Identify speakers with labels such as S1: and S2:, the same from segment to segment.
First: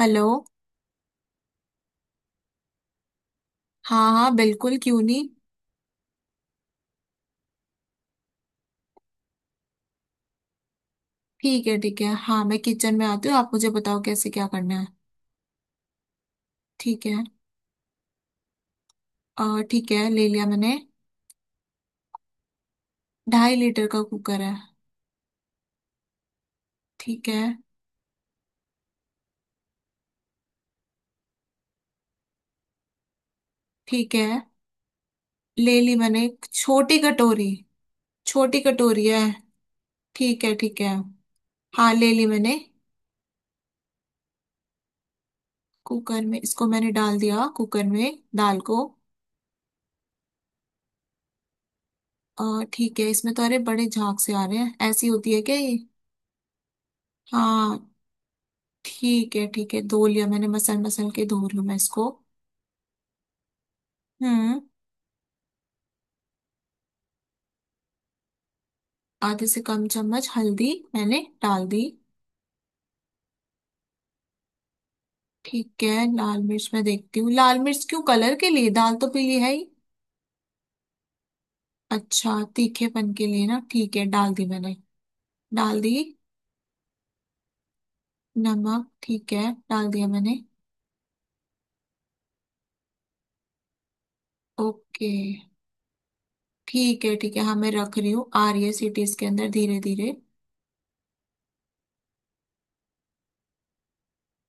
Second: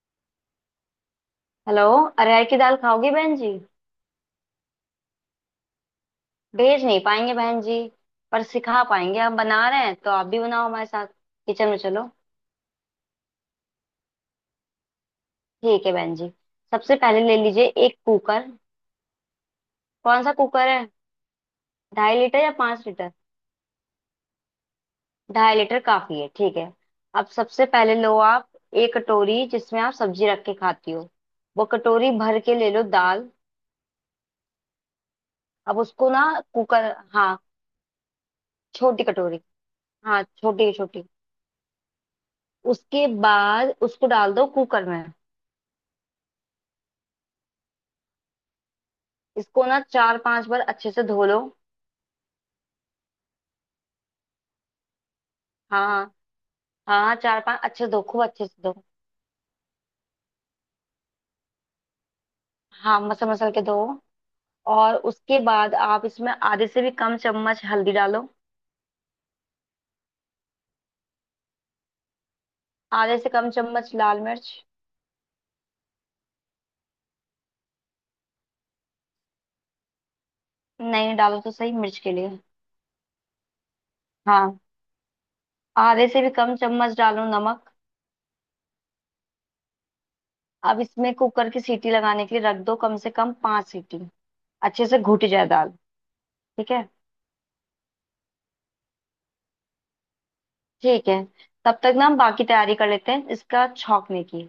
S1: Hello.
S2: Hello. अरहर की दाल खाओगी बहन जी?
S1: हाँ हाँ बिल्कुल क्यों नहीं।
S2: भेज नहीं पाएंगे बहन जी, पर सिखा पाएंगे। हम बना रहे हैं तो आप भी बनाओ हमारे साथ।
S1: ठीक
S2: किचन
S1: है
S2: में
S1: ठीक
S2: चलो।
S1: है हाँ मैं किचन में आती हूँ आप मुझे बताओ कैसे क्या करना है।
S2: ठीक है बहन जी। सबसे
S1: ठीक
S2: पहले
S1: है
S2: ले लीजिए एक कुकर।
S1: और ठीक है
S2: कौन
S1: ले
S2: सा
S1: लिया
S2: कुकर
S1: मैंने।
S2: है, 2.5 लीटर या 5 लीटर?
S1: ढाई लीटर का कुकर है।
S2: 2.5 लीटर काफी है, ठीक है। अब
S1: ठीक है
S2: सबसे पहले लो आप एक कटोरी जिसमें आप सब्जी रख के खाती हो, वो कटोरी भर के ले लो दाल।
S1: ठीक है
S2: अब
S1: ले ली
S2: उसको ना,
S1: मैंने एक
S2: कुकर,
S1: छोटी
S2: हाँ।
S1: कटोरी। छोटी
S2: छोटी
S1: कटोरी है।
S2: कटोरी, हाँ,
S1: ठीक है
S2: छोटी
S1: ठीक है
S2: छोटी।
S1: हाँ ले ली मैंने।
S2: उसके बाद उसको डाल दो कुकर में।
S1: कुकर में इसको मैंने डाल दिया कुकर में दाल को।
S2: इसको ना चार पांच बार अच्छे से धो लो।
S1: और ठीक है इसमें तो अरे बड़े झाग से आ रहे हैं ऐसी होती है क्या ये।
S2: हाँ हाँ हाँ हाँ, चार पांच
S1: हाँ
S2: अच्छे से धो, खूब अच्छे से धो।
S1: ठीक है धो लिया मैंने मसल मसल के धो लूँ मैं इसको।
S2: हाँ, मसल मसल के धो।
S1: हम्म।
S2: और उसके बाद आप इसमें आधे से भी कम चम्मच हल्दी डालो।
S1: आधे से कम चम्मच हल्दी मैंने डाल दी।
S2: आधे से कम चम्मच लाल मिर्च।
S1: ठीक है लाल मिर्च मैं देखती हूँ लाल मिर्च क्यों कलर के लिए दाल तो पीली है ही।
S2: नहीं, डालो तो सही मिर्च के
S1: अच्छा
S2: लिए।
S1: तीखेपन के लिए ना ठीक है डाल दी
S2: हाँ,
S1: मैंने। डाल दी।
S2: आधे से भी कम चम्मच डालो नमक।
S1: नमक ठीक है डाल दिया मैंने।
S2: अब इसमें कुकर की सीटी लगाने के लिए रख दो कम से कम 5 सीटी। अच्छे से
S1: ओके।
S2: घुट जाए दाल, ठीक है
S1: ठीक है हाँ मैं रख रही हूँ आ रही है सीटी इसके अंदर धीरे धीरे।
S2: ठीक है। तब तक ना हम बाकी तैयारी कर लेते हैं इसका छौंकने की।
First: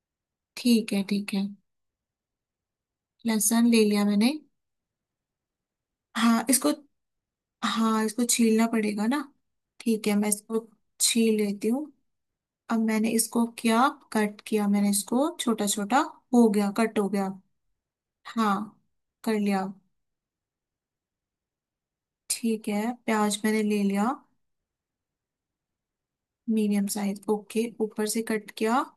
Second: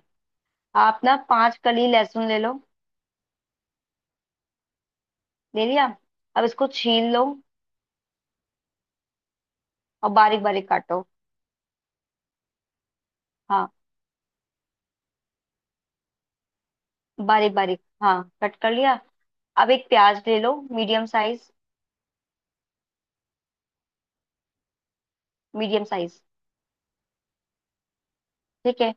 S1: ठीक
S2: आप
S1: है
S2: ना
S1: ठीक है।
S2: 5 कली लहसुन ले लो।
S1: लहसुन ले लिया मैंने।
S2: ले लिया। अब
S1: हाँ
S2: इसको
S1: इसको।
S2: छील लो
S1: हाँ इसको छीलना पड़ेगा ना। ठीक
S2: और
S1: है मैं
S2: बारीक
S1: इसको
S2: बारीक काटो।
S1: छील लेती हूँ। अब मैंने इसको
S2: हाँ,
S1: किया। कट किया मैंने इसको छोटा छोटा। हो गया कट हो गया।
S2: बारीक बारीक, हाँ।
S1: हाँ
S2: कट कर लिया।
S1: कर लिया।
S2: अब एक प्याज ले लो मीडियम साइज।
S1: ठीक है प्याज मैंने ले लिया।
S2: Medium size,
S1: medium size okay ऊपर से कट
S2: ठीक
S1: किया।
S2: है।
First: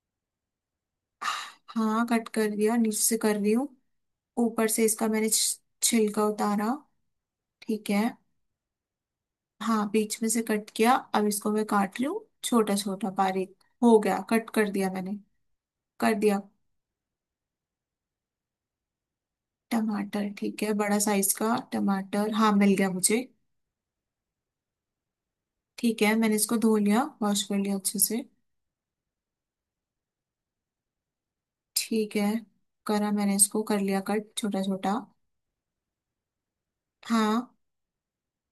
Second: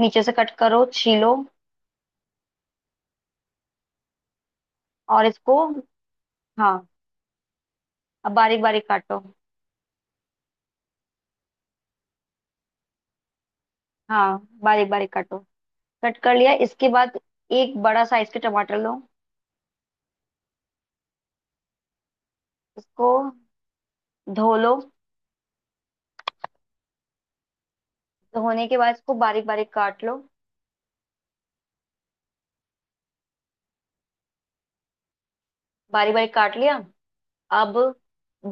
S2: नीचे से कट करो, छीलो।
S1: हाँ कट कर दिया नीचे से कर रही हूँ। ऊपर से इसका
S2: और
S1: मैंने
S2: इसको,
S1: छिलका उतारा।
S2: हाँ।
S1: ठीक है।
S2: अब बारीक बारीक काटो।
S1: हाँ बीच में से कट किया अब इसको मैं काट रही हूँ छोटा छोटा बारीक। हो गया
S2: हाँ,
S1: कट कर
S2: बारीक
S1: दिया
S2: बारीक
S1: मैंने।
S2: काटो।
S1: कर
S2: कट कर
S1: दिया।
S2: लिया इसके बाद। एक बड़ा साइज के टमाटर लो।
S1: टमाटर ठीक है बड़ा साइज का टमाटर हाँ मिल गया
S2: इसको
S1: मुझे।
S2: धो लो।
S1: ठीक है मैंने इसको धो लिया वॉश कर लिया अच्छे से।
S2: धोने के बाद इसको बारीक बारीक काट लो।
S1: ठीक है करा मैंने इसको कर लिया कट छोटा छोटा।
S2: बारीक बारीक काट लिया।
S1: हाँ।
S2: अब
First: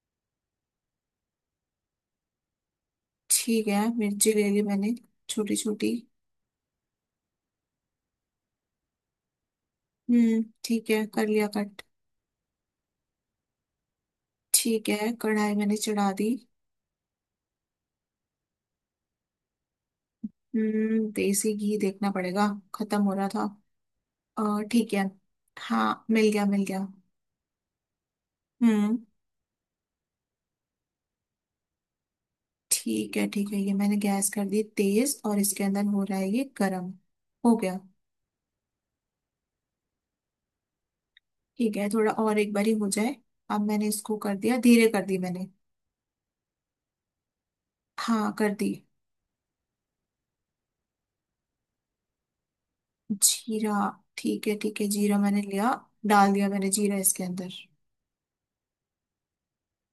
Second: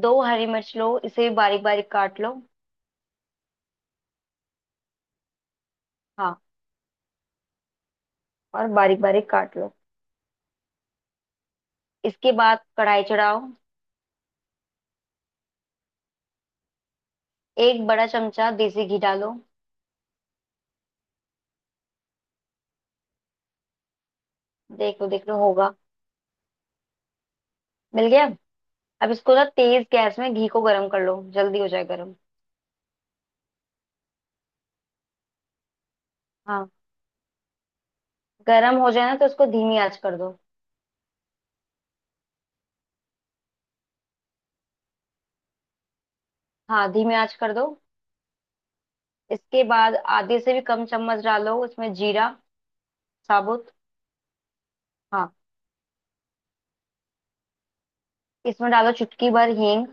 S2: दो हरी मिर्च लो, इसे भी बारीक बारीक काट लो।
S1: ठीक है मिर्ची ले ली मैंने। छोटी छोटी।
S2: हाँ, और बारीक बारीक काट लो।
S1: ठीक है कर लिया कट।
S2: इसके बाद कढ़ाई चढ़ाओ।
S1: ठीक है कढ़ाई मैंने चढ़ा दी।
S2: एक बड़ा चमचा देसी घी डालो।
S1: देसी घी देखना पड़ेगा। खत्म हो रहा था। ठीक
S2: देख
S1: है।
S2: लो, देख लो, होगा।
S1: हाँ मिल गया मिल गया।
S2: मिल गया।
S1: हम्म।
S2: अब इसको ना तेज गैस में घी को गर्म कर लो, जल्दी हो जाए गर्म।
S1: ठीक है ये मैंने गैस कर दी तेज और इसके अंदर हो रहा है ये
S2: हाँ,
S1: गरम। हो गया।
S2: गर्म हो जाए ना तो इसको धीमी आंच कर दो।
S1: ठीक है थोड़ा और एक बारी हो जाए। अब मैंने इसको कर दिया धीरे कर दी मैंने।
S2: हाँ, धीमी आंच कर दो।
S1: हाँ कर दी।
S2: इसके बाद आधे से भी कम चम्मच डालो इसमें जीरा साबुत।
S1: जीरा ठीक है जीरा
S2: हाँ,
S1: मैंने लिया। डाल दिया मैंने जीरा इसके अंदर।
S2: इसमें डालो चुटकी भर हींग।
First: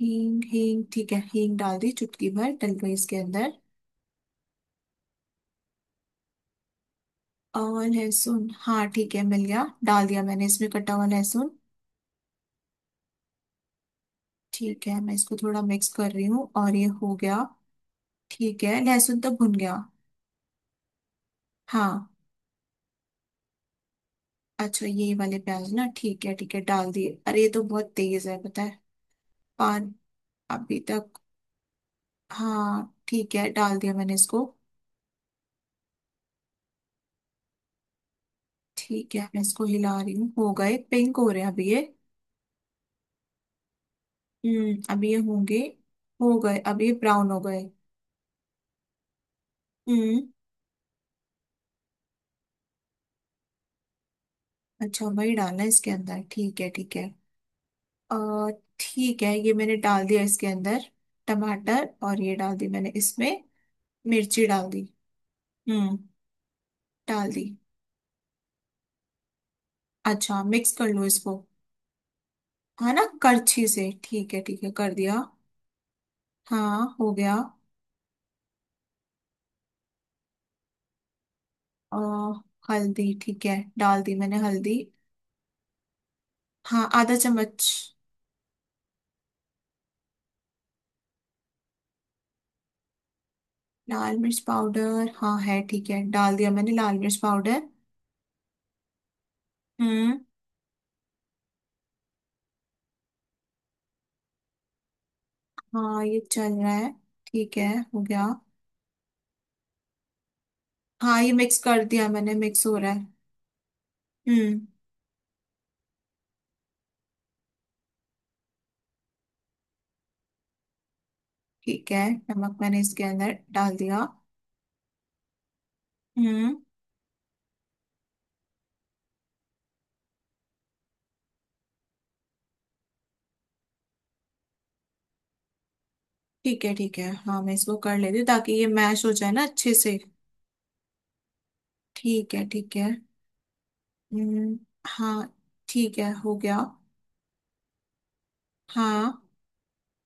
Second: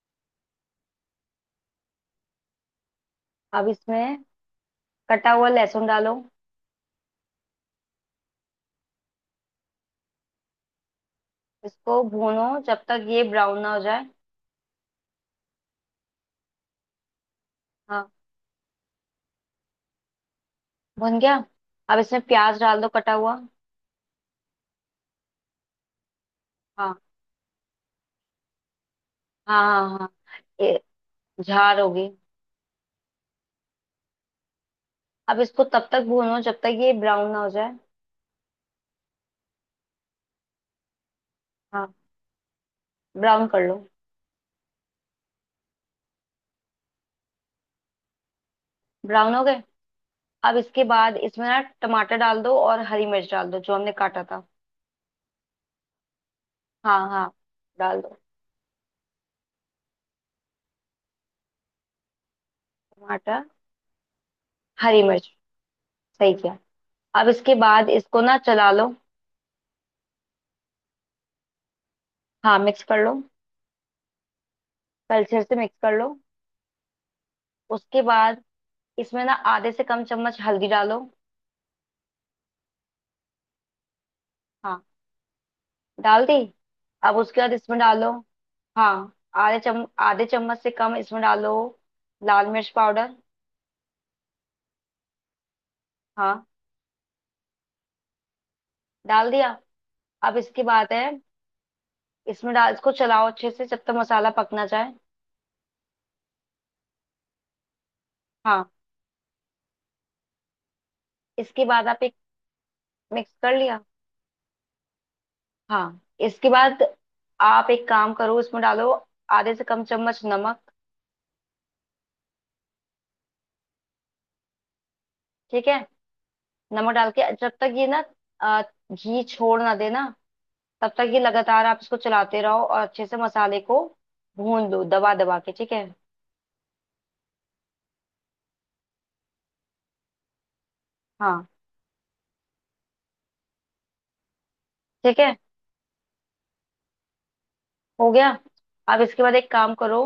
S1: हींग हींग ठीक है हींग डाल दी चुटकी भर डल गई इसके अंदर।
S2: अब इसमें कटा हुआ लहसुन डालो।
S1: और लहसुन हाँ ठीक है मिल गया डाल दिया मैंने इसमें कटा हुआ लहसुन।
S2: इसको भूनो जब तक ये ब्राउन ना हो जाए।
S1: ठीक है मैं इसको थोड़ा मिक्स कर रही हूँ और ये हो गया।
S2: हाँ,
S1: ठीक है लहसुन तो भुन गया।
S2: भुन गया।
S1: हाँ।
S2: अब इसमें प्याज डाल दो कटा हुआ।
S1: अच्छा ये वाले प्याज ना ठीक है डाल
S2: हाँ
S1: दिए अरे ये तो बहुत तेज है पता है।
S2: हाँ
S1: पान।
S2: हाँ हाँ।
S1: अभी
S2: ए-
S1: तक।
S2: झार होगी।
S1: हाँ ठीक है डाल दिया मैंने इसको।
S2: अब इसको तब तक भूनो जब तक ये ब्राउन ना हो जाए।
S1: ठीक है मैं इसको हिला रही हूँ हो गए पिंक हो रहे हैं अभी ये।
S2: हाँ, ब्राउन कर लो।
S1: अभी ये होंगे। हो गए अब ये ब्राउन हो गए।
S2: ब्राउन हो गए।
S1: हम्म।
S2: अब इसके बाद इसमें ना टमाटर डाल दो और हरी मिर्च डाल दो जो हमने काटा था।
S1: अच्छा वही डालना है इसके अंदर ठीक है ठीक
S2: हाँ
S1: है।
S2: हाँ, डाल
S1: अ
S2: दो।
S1: ठीक है ये मैंने डाल दिया इसके अंदर। टमाटर और ये डाल दी मैंने इसमें।
S2: टमाटर,
S1: मिर्ची डाल दी।
S2: हरी मिर्च,
S1: हम्म।
S2: सही किया। अब
S1: डाल दी।
S2: इसके बाद इसको ना चला लो।
S1: अच्छा मिक्स कर लो इसको
S2: हाँ, मिक्स
S1: है
S2: कर
S1: ना
S2: लो।
S1: करछी से ठीक है कर दिया।
S2: कलछे से मिक्स कर लो।
S1: हाँ हो गया।
S2: उसके बाद इसमें ना आधे से कम चम्मच हल्दी डालो।
S1: अ, हल्दी ठीक है डाल दी मैंने हल्दी।
S2: हाँ, डाल दी।
S1: हाँ आधा
S2: अब उसके बाद
S1: चम्मच।
S2: इसमें डालो। हाँ, आधे चम्मच से कम इसमें डालो लाल मिर्च पाउडर।
S1: लाल मिर्च पाउडर हाँ है ठीक है डाल
S2: हाँ,
S1: दिया मैंने लाल मिर्च पाउडर।
S2: डाल दिया।
S1: हम्म।
S2: अब इसकी बात है, इसमें डाल, इसको चलाओ अच्छे से जब तक मसाला पकना जाए।
S1: हाँ ये चल रहा है। ठीक है। हो गया।
S2: हाँ,
S1: हाँ ये मिक्स
S2: इसके
S1: कर
S2: बाद आप
S1: दिया
S2: एक,
S1: मैंने मिक्स हो रहा है।
S2: मिक्स कर लिया।
S1: हम्म।
S2: हाँ, इसके बाद आप एक काम करो, इसमें डालो आधे से कम चम्मच नमक।
S1: ठीक है नमक मैंने इसके अंदर डाल दिया।
S2: ठीक है।
S1: हम्म।
S2: नमक डाल के जब तक ये ना, अ, घी छोड़ ना देना, तब तक ये लगातार आप इसको चलाते रहो और अच्छे से मसाले को भून दो दबा दबा के, ठीक है।
S1: ठीक है हाँ मैं इसको कर लेती हूँ ताकि ये मैश हो जाए ना अच्छे से।
S2: हाँ,
S1: ठीक है ठीक है। हम्म।
S2: ठीक
S1: हाँ।
S2: है,
S1: ठीक है हो गया।
S2: हो गया। अब
S1: हाँ।
S2: इसके बाद एक काम करो,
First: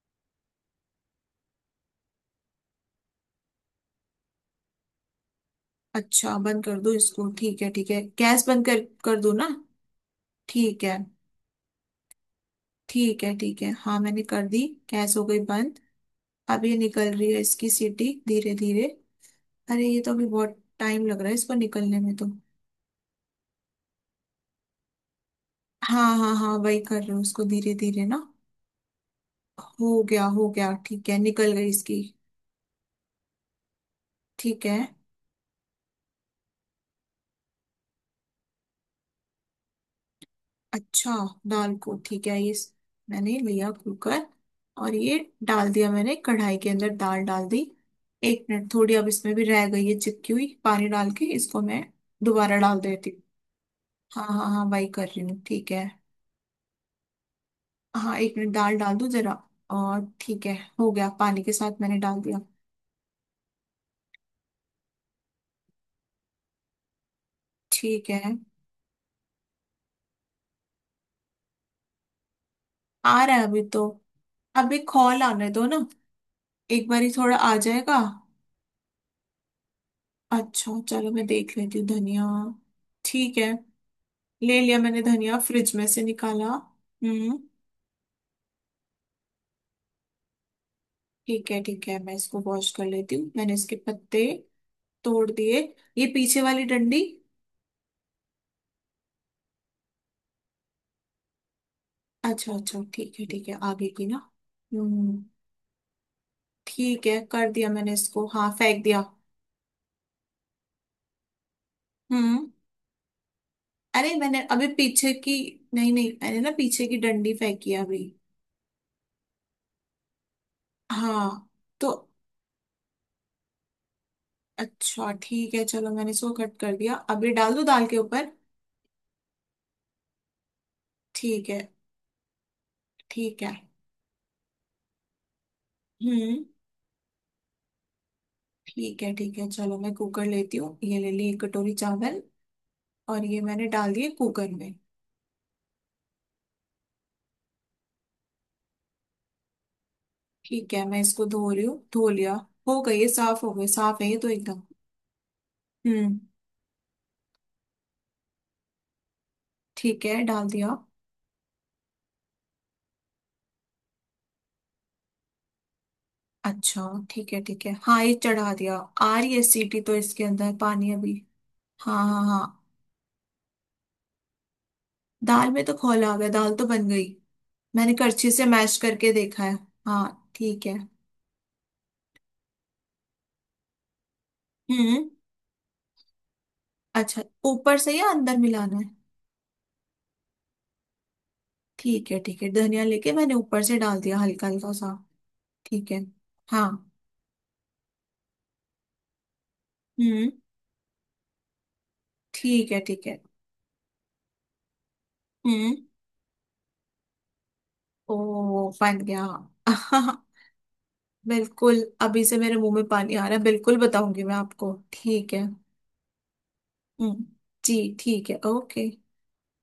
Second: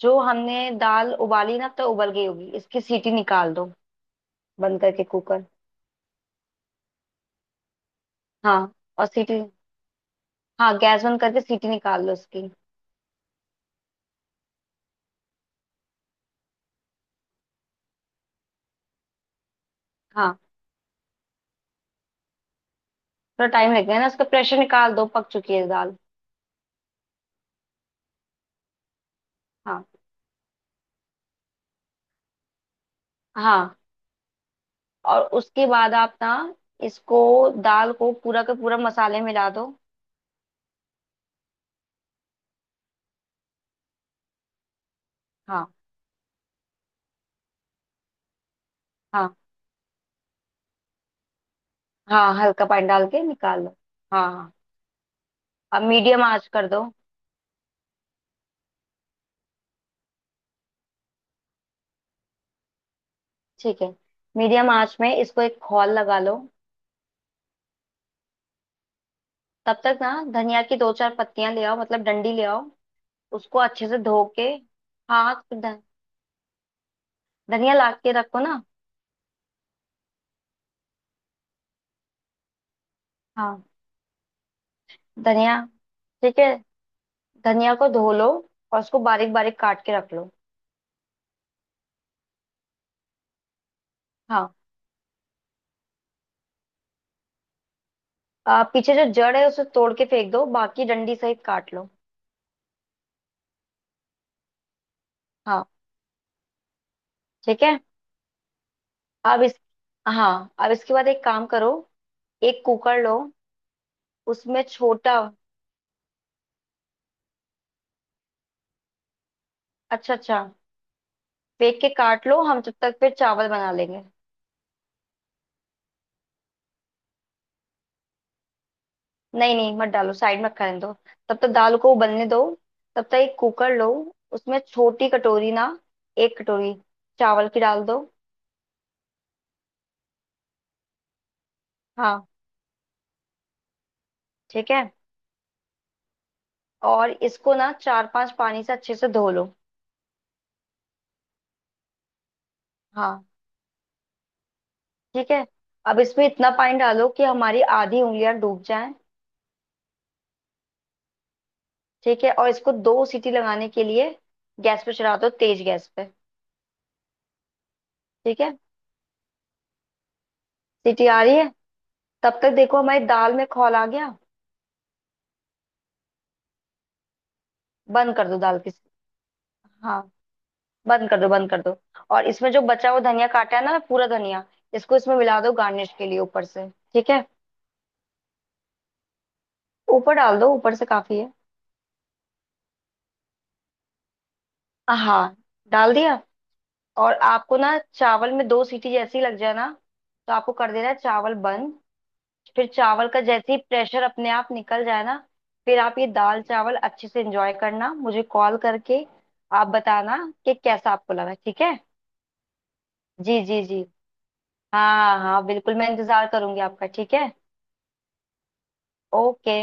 S2: जो हमने दाल उबाली ना अब तो उबल गई होगी, इसकी सीटी निकाल दो, बंद करके कुकर।
S1: अच्छा बंद कर दो इसको ठीक है गैस
S2: हाँ,
S1: बंद कर
S2: और
S1: कर दो
S2: सीटी,
S1: ना।
S2: हाँ,
S1: ठीक है।
S2: गैस बंद करके सीटी निकाल लो उसकी।
S1: ठीक है ठीक है हाँ मैंने कर दी। गैस हो गई बंद। अब ये निकल रही है इसकी सीटी धीरे धीरे। अरे ये तो अभी
S2: हाँ,
S1: बहुत टाइम लग रहा है इसको निकलने में तो।
S2: थोड़ा टाइम लगेगा ना, उसका प्रेशर निकाल दो, पक चुकी है दाल।
S1: हाँ हाँ हाँ वही कर रही हूँ उसको धीरे धीरे ना।
S2: हाँ
S1: हो गया ठीक है निकल गई इसकी।
S2: हाँ।
S1: ठीक है।
S2: और उसके बाद आप ना इसको, दाल को पूरा का पूरा मसाले मिला दो।
S1: अच्छा दाल को ठीक है ये मैंने लिया कुकर। और ये डाल
S2: हाँ
S1: दिया मैंने कढ़ाई के अंदर दाल डाल दी। एक मिनट थोड़ी अब इसमें
S2: हाँ
S1: भी रह गई है चिपकी हुई पानी डाल के इसको मैं
S2: हाँ,
S1: दोबारा
S2: हल्का
S1: डाल
S2: पानी डाल
S1: देती हूँ।
S2: के निकाल लो। हाँ
S1: हाँ हाँ
S2: हाँ।
S1: हाँ वही कर रही हूँ ठीक
S2: अब
S1: है।
S2: मीडियम आंच कर दो।
S1: हाँ एक मिनट दाल डाल दूं जरा। और ठीक है हो गया पानी के साथ मैंने डाल दिया।
S2: ठीक है, मीडियम आंच में इसको एक खौल लगा लो।
S1: ठीक है।
S2: तब तक ना धनिया की दो चार पत्तियां ले आओ, मतलब डंडी ले आओ,
S1: आ रहा है
S2: उसको
S1: अभी तो।
S2: अच्छे से धो के।
S1: अभी खोल
S2: हाँ,
S1: आने दो ना एक बारी थोड़ा आ
S2: धनिया ला
S1: जाएगा।
S2: के रखो ना।
S1: अच्छा चलो मैं देख लेती हूँ धनिया। ठीक है।
S2: हाँ,
S1: ले लिया मैंने धनिया
S2: धनिया,
S1: फ्रिज में से
S2: ठीक है।
S1: निकाला। हम्म।
S2: धनिया को धो लो और उसको बारीक बारीक काट के रख लो।
S1: ठीक है मैं इसको वॉश कर लेती हूँ मैंने इसके पत्ते
S2: हाँ,
S1: तोड़ दिए। ये पीछे वाली डंडी।
S2: पीछे जो जड़ है उसे तोड़ के फेंक दो, बाकी डंडी सहित काट लो।
S1: अच्छा अच्छा ठीक है आगे की ना। हम्म।
S2: हाँ,
S1: ठीक है कर
S2: ठीक
S1: दिया
S2: है।
S1: मैंने इसको हाँ फेंक दिया।
S2: अब इस, हाँ, अब इसके बाद एक काम करो।
S1: हम्म।
S2: एक कुकर लो,
S1: अरे मैंने
S2: उसमें
S1: अभी पीछे
S2: छोटा।
S1: की नहीं नहीं मैंने ना पीछे की डंडी फेंकी है अभी।
S2: अच्छा अच्छा,
S1: हाँ।
S2: फेंक
S1: तो
S2: के काट लो, हम तब तक फिर चावल बना लेंगे।
S1: अच्छा ठीक है चलो मैंने इसको कट कर दिया अब ये डाल दो दाल के ऊपर।
S2: नहीं नहीं, मत डालो, साइड में करने दो। तब
S1: ठीक
S2: तक
S1: है।
S2: दाल को उबलने दो। तब तक एक
S1: ठीक है।
S2: कुकर लो, उसमें छोटी कटोरी ना, एक
S1: हम्म।
S2: कटोरी चावल की डाल दो।
S1: ठीक है चलो मैं कुकर लेती हूँ ये ले ली एक कटोरी चावल।
S2: हाँ,
S1: और ये मैंने डाल दिए कुकर
S2: ठीक
S1: में।
S2: है। और इसको ना चार पांच पानी से अच्छे से धो लो।
S1: ठीक है मैं इसको धो रही हूँ धो लिया। हो गई ये
S2: हाँ,
S1: साफ हो गई साफ है ये तो एकदम।
S2: ठीक है। अब
S1: हम्म।
S2: इसमें इतना पानी डालो कि हमारी आधी उंगलियां डूब जाएं।
S1: ठीक है डाल दिया।
S2: ठीक है, और इसको 2 सीटी लगाने के लिए गैस पे चढ़ा दो, तेज गैस पे।
S1: अच्छा ठीक है हाँ ये
S2: ठीक
S1: चढ़ा
S2: है,
S1: दिया। आ रही है सीटी तो इसके अंदर पानी
S2: सीटी
S1: अभी।
S2: आ रही है।
S1: हाँ हाँ
S2: तब
S1: हाँ।
S2: तक देखो हमारी दाल में खौल आ गया।
S1: दाल में तो खोल आ गया दाल तो बन गई। मैंने
S2: बंद कर
S1: करछी
S2: दो
S1: से
S2: दाल की।
S1: मैश करके देखा है।
S2: हाँ,
S1: हाँ ठीक है।
S2: बंद कर दो, बंद कर दो। और इसमें जो बचा हुआ धनिया काटा है ना, पूरा धनिया इसको
S1: हम्म।
S2: इसमें मिला दो गार्निश के लिए, ऊपर से। ठीक
S1: अच्छा
S2: है,
S1: ऊपर से या अंदर मिलाना है।
S2: ऊपर डाल दो, ऊपर से काफी है।
S1: ठीक है ठीक है धनिया लेके मैंने ऊपर से डाल दिया हल्का हल्का सा।
S2: हाँ,
S1: ठीक
S2: डाल
S1: है।
S2: दिया।
S1: हाँ।
S2: और आपको ना चावल में 2 सीटी जैसी लग जाए ना
S1: हम्म।
S2: तो आपको कर देना है चावल बंद। फिर
S1: ठीक है ठीक
S2: चावल
S1: है।
S2: का जैसे ही प्रेशर अपने आप निकल जाए ना,
S1: हम्म।
S2: फिर आप ये दाल चावल अच्छे से एंजॉय करना, मुझे कॉल
S1: ओ बन
S2: करके
S1: गया।
S2: आप बताना कि कैसा आपको लगा, ठीक है।
S1: बिल्कुल अभी से मेरे मुंह में पानी आ रहा है
S2: जी जी जी,
S1: बिल्कुल बताऊंगी मैं आपको
S2: हाँ
S1: ठीक है।
S2: हाँ बिल्कुल, मैं इंतजार करूंगी आपका, ठीक
S1: हम्म।
S2: है।
S1: जी ठीक है ओके।
S2: ओके।